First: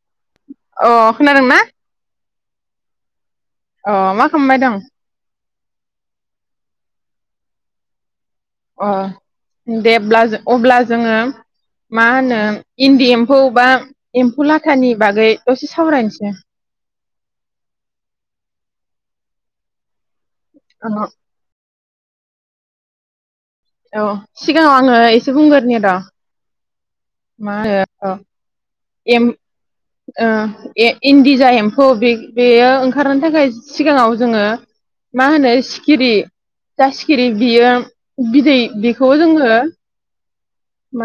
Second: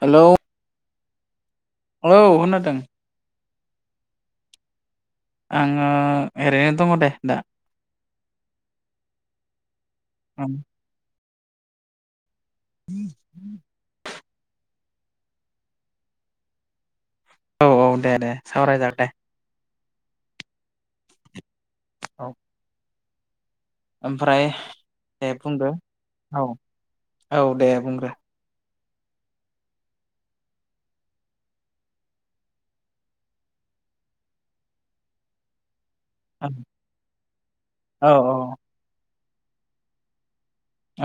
हेल' अ खोनादोंना औ खोनादों अ मा खालामबाय दं आङो ओरैनो दङ दे दा अ देब्ला औ अब्ला जोङो मा होनो इनदि एम्फौ बा एम्फौ लाथा [unintelligible] नि बागै दसे सावरायनोसै औ औ दे दे सावराय जागोन दे ओ औ औ ओमफ्राय सिगाङाव आङो दे एसे बुंदो बुंग्रोनि र' औ मा औ दे होनो औ बुंग्रो एम ओ एन इन्दिजा एम्फौ बे बेयो ओंखारनो थाखाय सिगाङाव जोङो मा होनो सि सिखिरि औ दा सिखिरि बियो औ बिदै बे थ जोङो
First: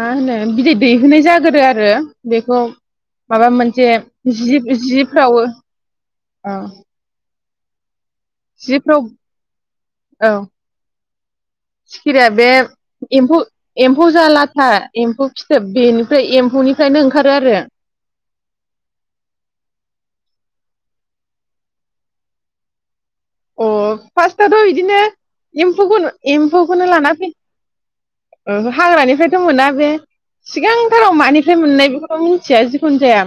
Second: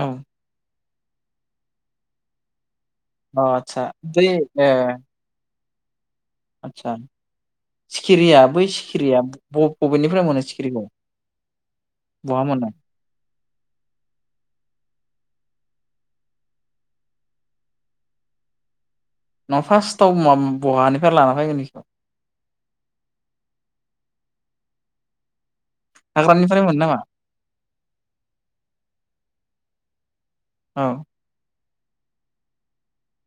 औ अ होनो बिदै दैहोनाय जाग्रोयो आरो बेखौ माबा आदसा मोनसे बै जि ए जिफ्रावो ओ आदसा सिखिरिया बै जिफ्राव सिखिरिया बबेनिफ्राय औ मोनो सिखिरिखौ सिखिरिया बहा बे मोनो एम्फौ एम्फौ जा लाथा एम्फौ फिथोब बेनिफ्राय एम्फौनिफ्रायनो ओंखारो आरो मा फार्स्टाव महा बहानिफ्राय लाना फैगोन बेखौ अ फास्टाथ' बिदिनो एम्फौखौनो हाग्रानिफ्राय मोनो एम्फौखौनो नामा लाना फै ओ हाग्रानिफ्रायथ' मोना बे औ सिगांथाराव मानिफ्राय मोननाय? बेखौथ' मिथिया जिखुनु जाया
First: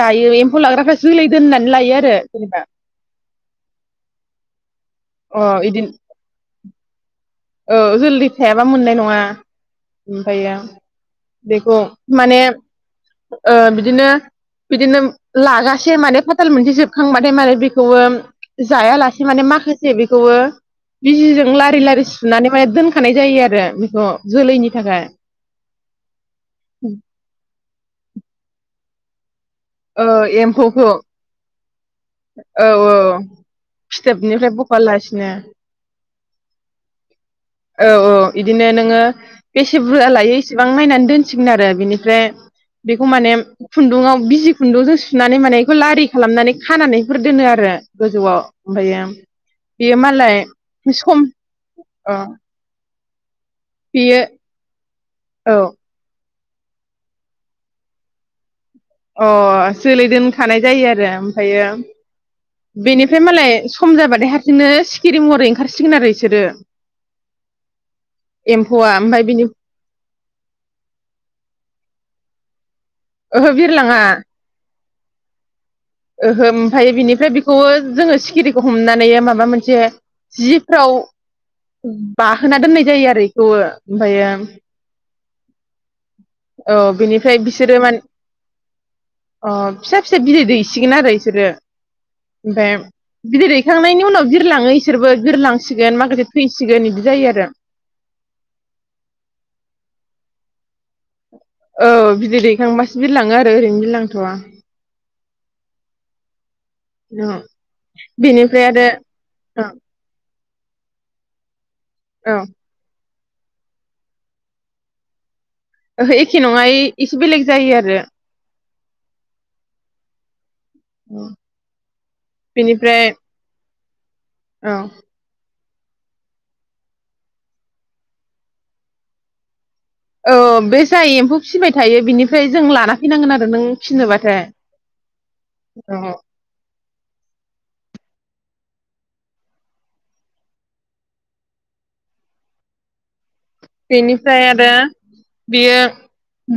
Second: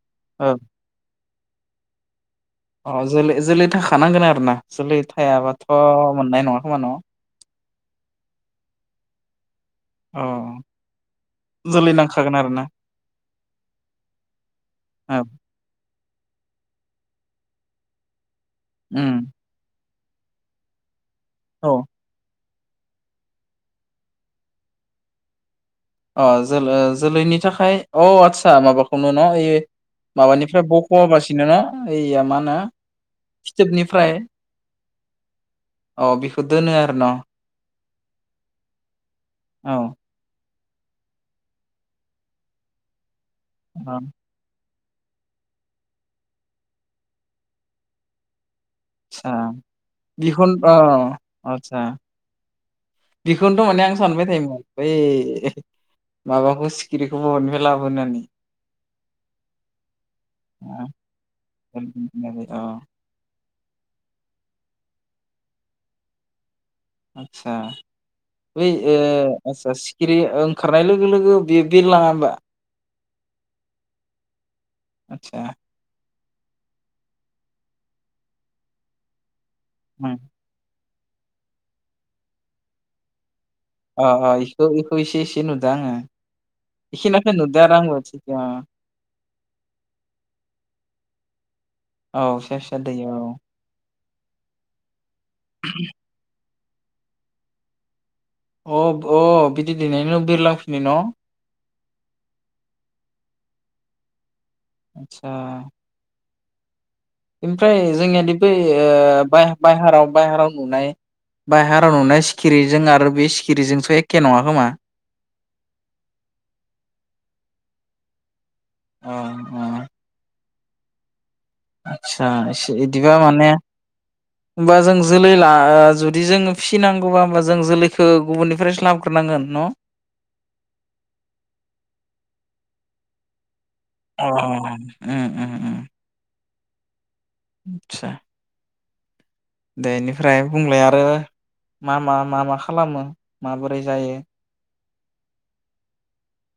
दायो औ एम्फौ लाग्राखासो होलाय दोननानै लायो आरो जेनेबा अ जोलै जोलै थाखानांगोन आरो ना जोलै अ थायाबाथ' इदिन मोननाय नङा। होवा न'? औ जोलदि थायाबा मोननाय नङा। औ ओमफायो बेखौ जोलै नांखागोन माने आरो ना ओ बिदिनो बिदिनो औ लागासे माने फाथाल मोनसे जोबखांबाथाय माने बेखौबो। उम जायालासे माने माखासे जे बेखौबो बिजिजों औ लारि लारि सु नानै दोनखानाय जायो आरो बेखौ जोलैनि थाखाय। अ जोलै जोलैनि थाखाय औ आतसा माबाखौनो न' ओइयो औ माबानिफ्राय एम्फौखौ बख'वाबासिनो ना? इया मा होनो औ औ फिथोबनिफ्राय औ बेखौ दोनो आरो न'? औ औ इदिनो नोङो बेसे बुरजा लायो बेसेबां नायनानै दोनसिगोन आरो बिनिफ्राय बेखौ माने अ खुन्दुङाआव बिजि खुन्दुंजों सुनानै माने इखौ लारि खालामनानै खानानैफोर दोनो आरो गोजौआव। ओमफ्रायो आदसा बेयो मालाय बिखौन अ सम औ। बिखनोथ' माने आं सानबाय थायोमोन ओइ औ माबाखौ सिखिरिखौ बहानिफ्राय लाबो होननानै? अ जोलै दोनखानाय जायो आरो ओमफ्रायो अ बेनिफ्राय मालाय खम जाबाथाय हारसिंनो सिखिरि महरै ओंखारसिगोन आरो इसोरो। आतसा बै एम्फौआ ओ ओमफ्राय बिनि आतसा सिखिरि ओंखारनाय लोगो लोगो बेयो बेरलाङा होमबा? ओहो बिरलाङा। आतसा ओहो ओमफाय बिनिफ्राय बेखौबो जोङो सिखिरिखौ हमनानै माबा मोनसे से जिफ्राव बाहोना दोननाय जायो आरो औ ओमफायो नुदो आङो औ बेखिनिखौ बेनिफ्राय नुदों आरो बिसोरो आंबो माने सिगां औ फिसा फिसा बिदै दैसिगोन आरो इसोरो औ फिसा ओमफ्राय फिसा दैयाव बिदै दैखांनायनि उनाव बिर लाङो इसोरबो बिरलांसिगोन माखासे थै सिगोन इदि जायो आरो अ अ बिदि दैनायनि उनाव बिरलांफिनो न' औ बिदै दैखांबासो बिरलाङो आरो ओरैनो बिरलांथ'वा आतसा औ ओमफ्राय जोंनियादि बै बेनिफ्राय आरो ओ औ बाय-बायहाराव बायहाराव नुनाय बायहा नुनाय औ सिखिरिजों आरो बे सिखिरिजोंथ' एखे नङा खोमा ओहो एखे नङा ओइ एसे बेलेग जायो आरो अ अ औ आतसा ए एदिबा माने औ ओमबा जों जोलै लानानै ओ जुदि जोंङो फिसिनांगौबा होमबा जों जोलैखौ गुबुननिफ्रायसो लाबग्रोनांगोन न औ बे जाय एम्फौ फिबाय थायो बिनिफ्राय जों लाना फैनांगोन आरो नों अ फिसिनोबाथाय उम उम औ आतसा बेनिफ्राय बुंलाय आरो मा मा मा मा खालामो माबोरै जायो बेनिफ्राय आरो बियो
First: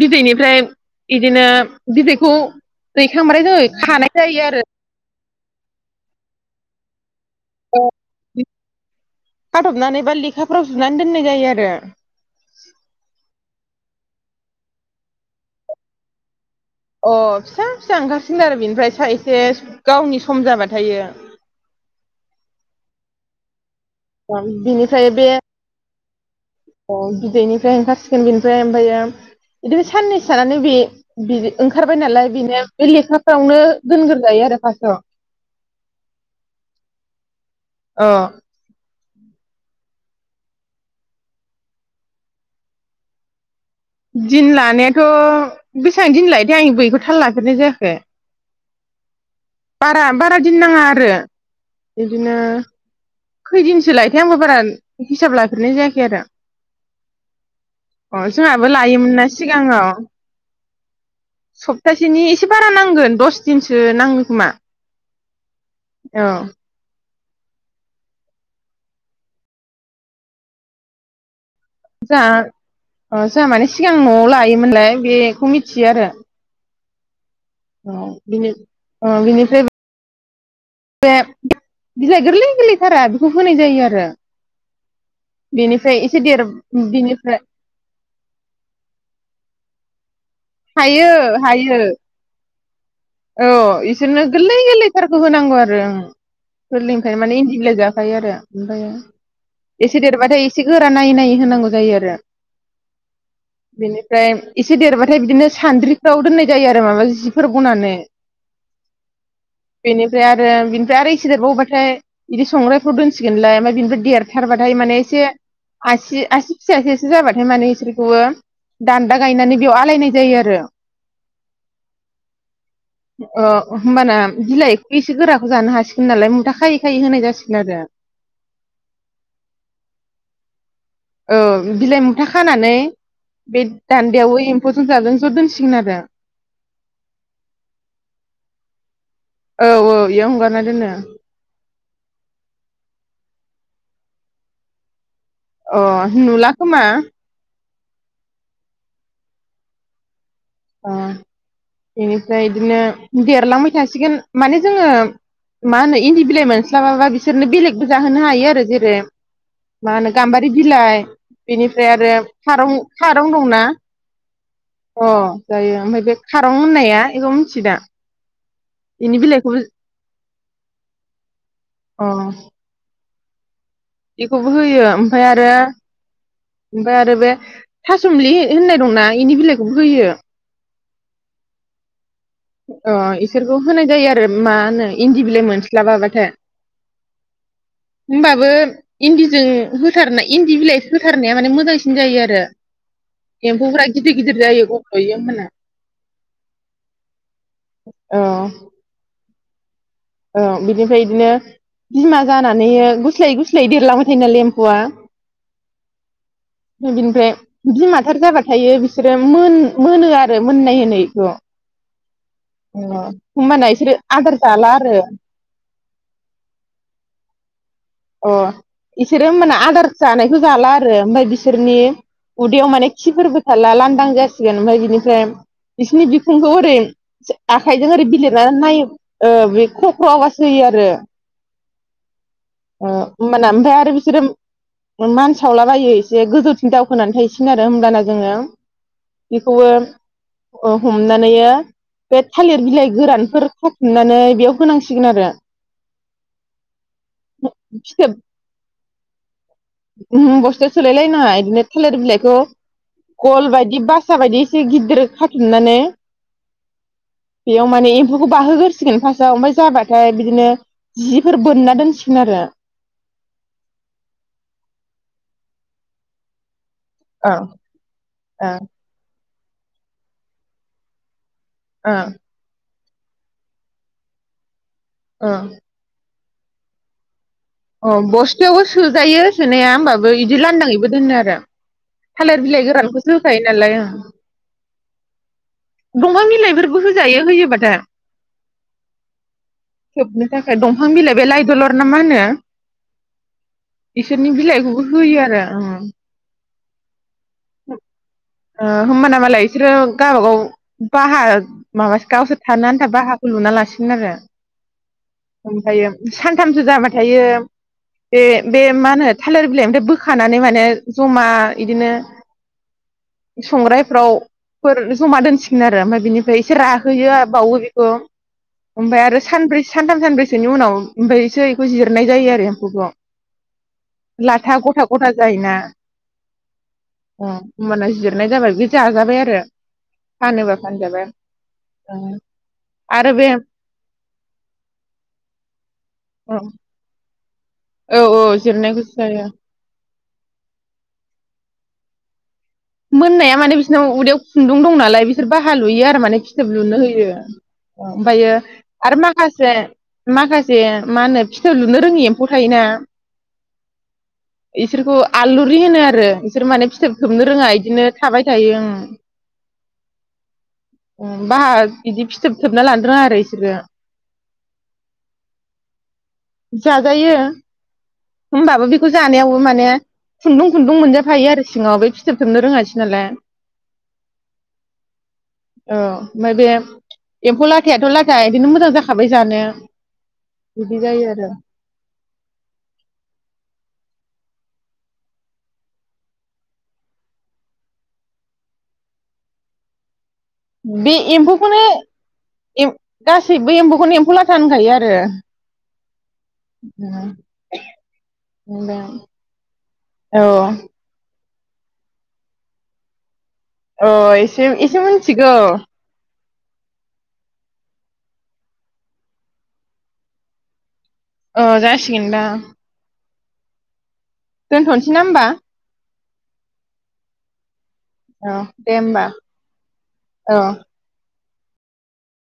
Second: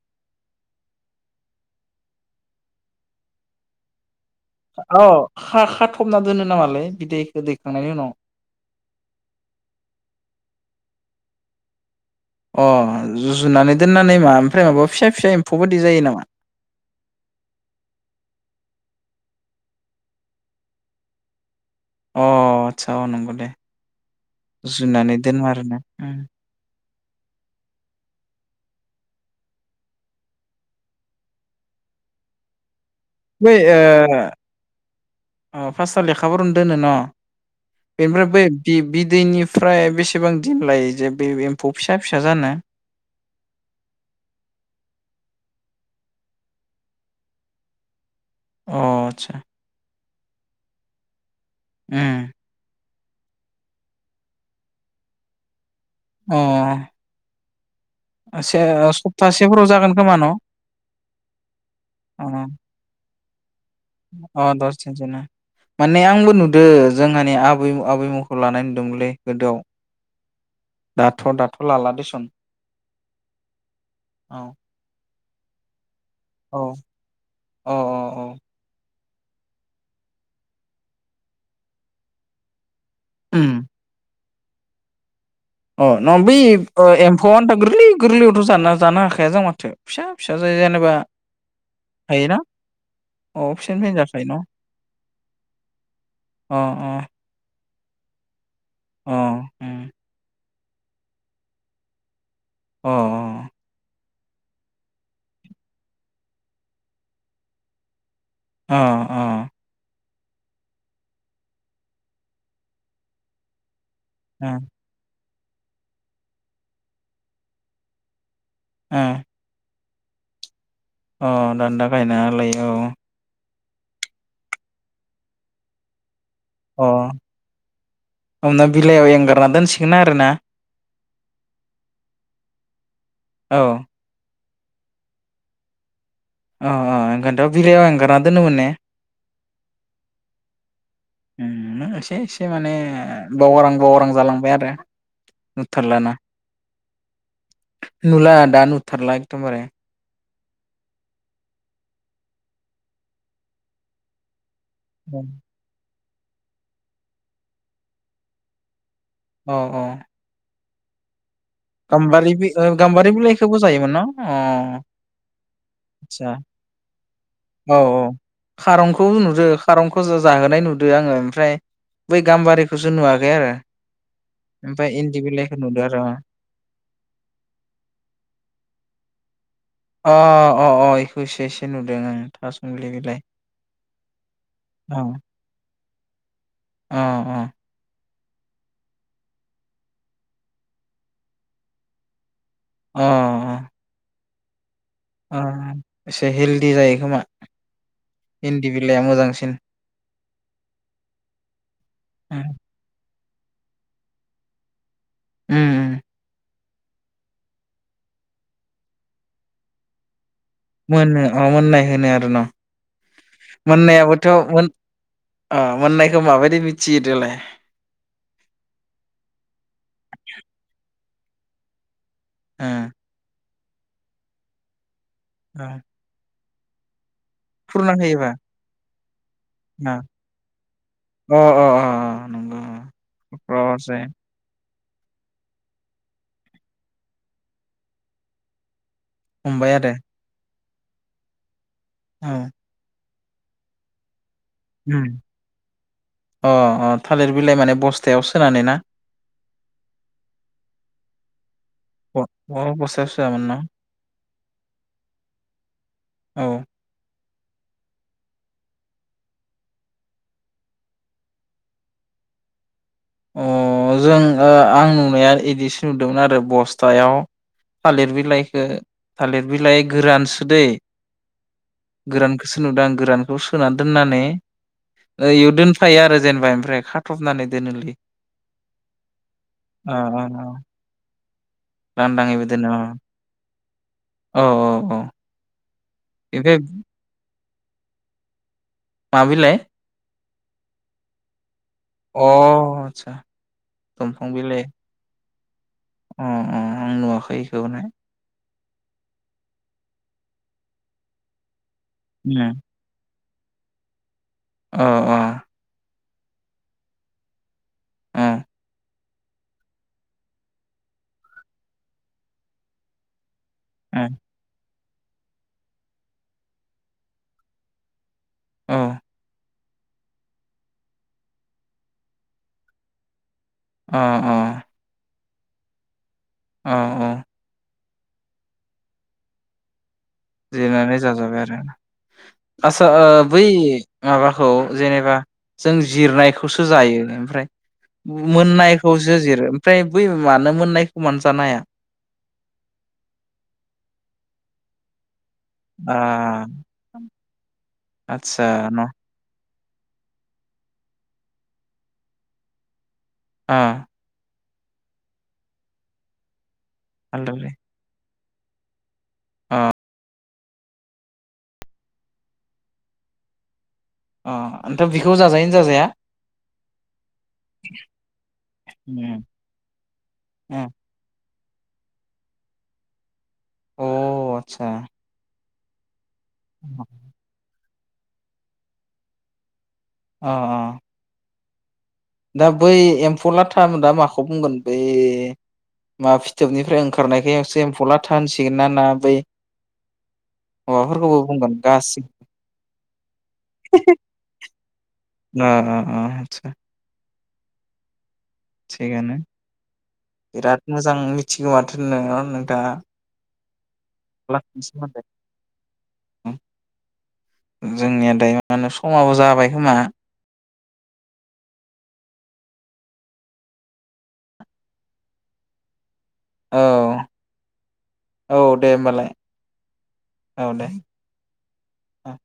बिदैनिफ्राय इदिनो बिदैखौ दैखांब्राय खानाय जायो आरो औ खा खाथबना दोनो नामालै बिदै बे औ दैखांनायनि उनाव खाथबनानै बा लेखाफ्राव जुनानै दोननाय जायो आरो अ जु-जुनानै दोननानै मा ओमफ्राय माबा फिसा फिसा एम्फौ बायदि जायो नामा अ फिसा फिसा ओंखारसिनगोन आरो बिनिफ्राय सा एसे गावनि सम जाबाथाय इयो अ आतसा अ नंगौ दे बिनिफ्राय जुनानै दोनो आरो ना उम औ बिदैनिफ्राय ओंखारसिगोन बिनिफ्राय ओमफ्रायो बिदिनो साननै थानानै बे-बे ओंखारबाय नालाय बिनो बै ओ फार्स्टआव ओ फासटाव लेखा फोरावनो दोनो न अ बेनिफ्राय बै बि-बि दैनिफ्राय बेसेबां दिन लायो जे बे एम्फौ फिसा फिसा जानो दिन लानायाथ' बेसां दिन लायोथाय आं इखौ थाल लाफेरनाय जायाखै अ आदसा बारा बारा दिन नाङा आरो उम बिदिनो खैदिनसो लायोथाय आंबो बारा हिसाब लाफेरनाय जायाखै आर अ से जोंहाबो लायोमोन ना सप्तासेफोराव जागोन सिगाङाव खोमा न? सप्तासेनि अ एसे बारा नांगोन दस दिनसो नांगौ अ खोमा दस दिनसो माने औ आंबो नुदो जोंहानि आबै आबैमुखौ लानाय नुदोमोनलै गोदोआव दाथ' दा जा ओ जाहा माने सिगां न'आव औ लायोमोनलाय बे बेखौ मिथियो आरो औ अ बिनो अ बिनिफ्राय बे बे बिलाइ गोरलै गोरलै सारा बेखौ होनाय जायो आरो अ बेनिफ्राय नङा एसे ओ बै देर बिनिफ्राय एम्फौआनोथ' गोरलै गोरलैयावथ' जान जानो हाखाया जां माथो फिसा फिसा जाय जेनेबा हायो हायो हायोना औ अ फिसानिफ्रायनो इसोरनो जाखायो न' गोरलै गोरलैथारखौ होनांगौ आरो ओं अ गौरलैनिफ्रायनो माने इन्दि बिलाइ जा खायो आरो ओमफाय अ एसे देरबाथाय ए से गोरा नायै नायै होनांगौ जायो आरो अ बेनिफ्राय एसे देरबाथाय बिदिनो सान्द्रिफ्राव दोननाय जायो आरो माबा जिफोर बनानै [inaudible] अ‌ अ बेनिफ्राय आरो बिनिफ्राय आरो इसे देरबावबाथाय बिदि संगायफ्राव दोनसिगोनलाय ओमफ्राय बिनिफाय अ देरथारबाथाय माने एसे आसि आसि फिसासेसो जाबाथाय माने बिसोरखौबो दान्दा अ गायनानै बेयाव आ लायनाय जायो आरो अ दान्दा गायनायालाय औ अ होमबाना बिलाइखौ एसे गोराखौ जानो हासिगोन नालाय उम अ हमना बिलाइयाव एंगारना दोनसिगोन आरोना औ बिलाइ मुथा खानानै औ बे दान्दायाव एम गथन जाजों ज' दोनसिगोन आरो अ अ ओंखायनथ' बिलाइयाव एंगारना दोनोमोन ने औ औ बेयाव हंगारना दोनो एसे एसे माने बावगारां बावगारां जालांबाय आरो अ नुथारलाना नुला खोमा नुला दा नुथारला एगदम बारे ओ बेनिफ्राय बिदिनो देरलांबाय थासिगोन माने जोङो औ मा होनो इन्दि बिलाइ मोनस्लाबाबा बिसोरनो बेलेगबो जाहोनो हायो आरो जेरै औ औ मा होनो गामबारि बिलाय बेनिफ्राय आरो गाम्बारि बि ओ खारं गाम्बारि खारं बिलाइखौबो दंना जायोमोन न अ आदसा अ जायो ओमफ्राय बे खारं होननाया औ औ [unintelligible] खारंखौ बेनि नुदो बिलाइखौबो खारंखौ ज जाहोनाय नुदों आङो ओमफ्राय अ बै गाम्बारिखौसो नुवाखै दे आरो बेखौबो होयो ओमफ्राय इन्दि ओमफाय आरो बिलाइखौ नुदो आरो ओमफाय आरो बे थासुमलि होननाय दंना इनि बिलाइ अ अ अ खौसो एसे नुदों आङो अ इसोरखौ होनाय जायो आरो मा होनो औ इन्दि बिलाइ मोनस्लाबाबा [inaudible] अ अ होमबाबो इन्दिजों होथारना इन्दि बिलाइ होथारनाया माने मोजांसिन जायो आरो एमफौफ्रा गिदि गदिर जायो गब्ल'यो ओ होमबाना एसे हेलदि जायो खोमा औ इन्दि बिलाइआबो मोजांसिन औ बिदिफ्राय इदिनो बिमा उम जानानैयो गुस्लायै गुस्लायै देरलांबाय थायो नालै एम फुआ उम उम फ्राय बिनिफ्राय बिमाथार जाबा थायो बिसोरो मोन मोनो आर रो मोननाय होनो मोनो इखौ अ मोननाय होनो आरो न अ होमबाना इसोरो मोननायाबोथ' आदार मोन जाला आरो अ मोननायखौ माबायदि मिथियो देलाय अ इसोरो होमबाना आदार जानायखौ जाला आरो ओमफाय बिसोरनि उदैयाव ओ माने खिफोरबो थाला लानदां जासिगोन ओमफाय बिनि गोन ओ बिसिनि बि [unintelligible] जा आखाइजों फुरना ओरै होयोबा बिलिरना नायो ओ बे ख्र ख्र आवास होयो आरो ओ अ अ नंगौ अ ओमबाना ओमफाय आरो रजे बिसोरो इ मान सावलाबायो एसे गोजौथिं दावखोनानै थाहैसिगोन आरो होमब्लाना जोङो बेखौबो हमबाय आरो अ हमनानैओ बे औ थालिर बिलाइ गोरान फोर खाथुमनानै बेयाव होनांसिगोन उम आरो अ अ थालिर बिलाइ माने फिथोब बस्थायाव सोनानै ना ओ बस्थायाव सोलाय लायनाङा इदिनो थालिर अ बिलाइखौ अ बस्थायाव सोआमोन गल न बायदि बासा बायदि एसे गिदिर खाथुमनानै औ बेयाव माने एम्फौखौ बाहोगोरसिगोन फार्स्टआव ओमफ्राय जाबाथाय बिदिनो जिफोर बोनना दोनसि गोन‌ आरो अ जों ओ आं नुनाया इदिसो नुदोंमोन आरो बस्त थायाव ओ थालिर ओ बिलाइखो थालिर बिलाइ गोरानसो दै ओ गोरानखोसो नुदान गोरानखौ सोना दोननानै ओ ओइ उ दोनफायो आरो जेनबा ओनफ्राय खाथु थबनानै अ दोनोलै बस्थायावबो सोजायो सोनाया ओ होमबाबो इदि ओ लान्दाङैबो दोनो आरो। थालिर लांदाङैबो बिलाइ दोनो अ गोरानखौसो होखायो नालाय ओं औ औ औ दंफां ओमफ्राय बिलाइफोरबो होजायो होयोबा [unintelligible] मा बिलाइ थाखाय दंफां बिलाइ बे लाइ दलद ना नामा होनो अ आदसा बिसोरनि दंफां बिलाइ बिलाइखौबो होयो आरो उम अ अ आं नुवाखै इखौहाय ओ होमबाना मालाय इसोरो गावबा गाव बाहार माबासो गावसो उम थानो आनथा बाहा लुना लासिगोन आरो अ औ ओमफ्रायो सानथामसो जाबा थायो बे अ बे मा होनो थालिर बिलाइ ओमफ्राय बोखानानै माने जमा इदिनो अ संग्रायफ्राव फोर जमा दोनसिगोन आरो ओमफ्राय बिनिफ्राय एसे राहोयो बावो बेखौ औ ओमफ्राय आरो सानब्रै सानथाम सानब्रैसोनि उनाव ओमफायसो इखो जिरनाय जायो आरो एम्फौखौ अ लाथा ग'था ग'था जायोना औ औ अ ओमबाना जिरनाय जाबाय बे जाजाबाय आरो फानोबा जिरनानै फानजाबाय जाजाबाय आरो आचसा ओ आरो बे बै माबाखौ जेनेबा जों औ जिरनायखौसो जायो ओमफ्राय औ जिरनायखौसो मोननायखौसो जायो जिरो ओमफ्राय बै मानो मोननायखौ मानो जानो हाया मोननाया माने बिसोरनाव उदैयाव खुन्दुं दं नालाय बि सोर बाहा लुयो आ आरो माने फिथोब लुनो होयो ओमफ्रायो आदसा न' आरो माखासे माखासे मा होनो फिथोब लुनो रोङि एम्फौ थायोना ओ इसोरखौ आलुरि होनो आरो इसोर माने फिथोब थोबनो रोङा बिदिनो थाबाय थायो ओं। अ बाहा बिदि फिथोब थोबना लानो रोङा आरो इसोरो अ आमथ बेखौ जाजायैनो जाजाया जाजायो। होमबाबो बेखौ उम जानायावबो माने खुन्दुं उम खुन्दुं मोनजाफायो आरो। सिङाव बे फिथोब थोबनो रोङासै नालाय अ आतसा अ ओफ्राय बे एम्फौ ला थायाथ' लादा इदिनो मोजां जाखाबाय जानो अ बिदि जायो आरो। दा बै एम्फौ लाथा मोन दा माखौ बुंगोन बै मा फिथोबनिफ्राय ओंखारनायखाय एससे एम्फौ लाथा होनसिगोन ना ना बै। बे माबाफोरखौबो बुंगोन एम्फौखौनो गासिबो गासैबो एम्फौखौनो एम्फौ लाथा होनखायो आरो। ओ ओ ओ आदसा थिगानो औ बिराद मोजां मि थिगो माथो नोङो नोंथाङा अ एसे एसे मिथिगौ। उम जोंनिया दायो मा होनो समाबो जाबाय खोमा अ जासिगोन दा दोनथ'नोसै ना होमबा? औ ओ औ दे होमबा होमबालाय औ। उम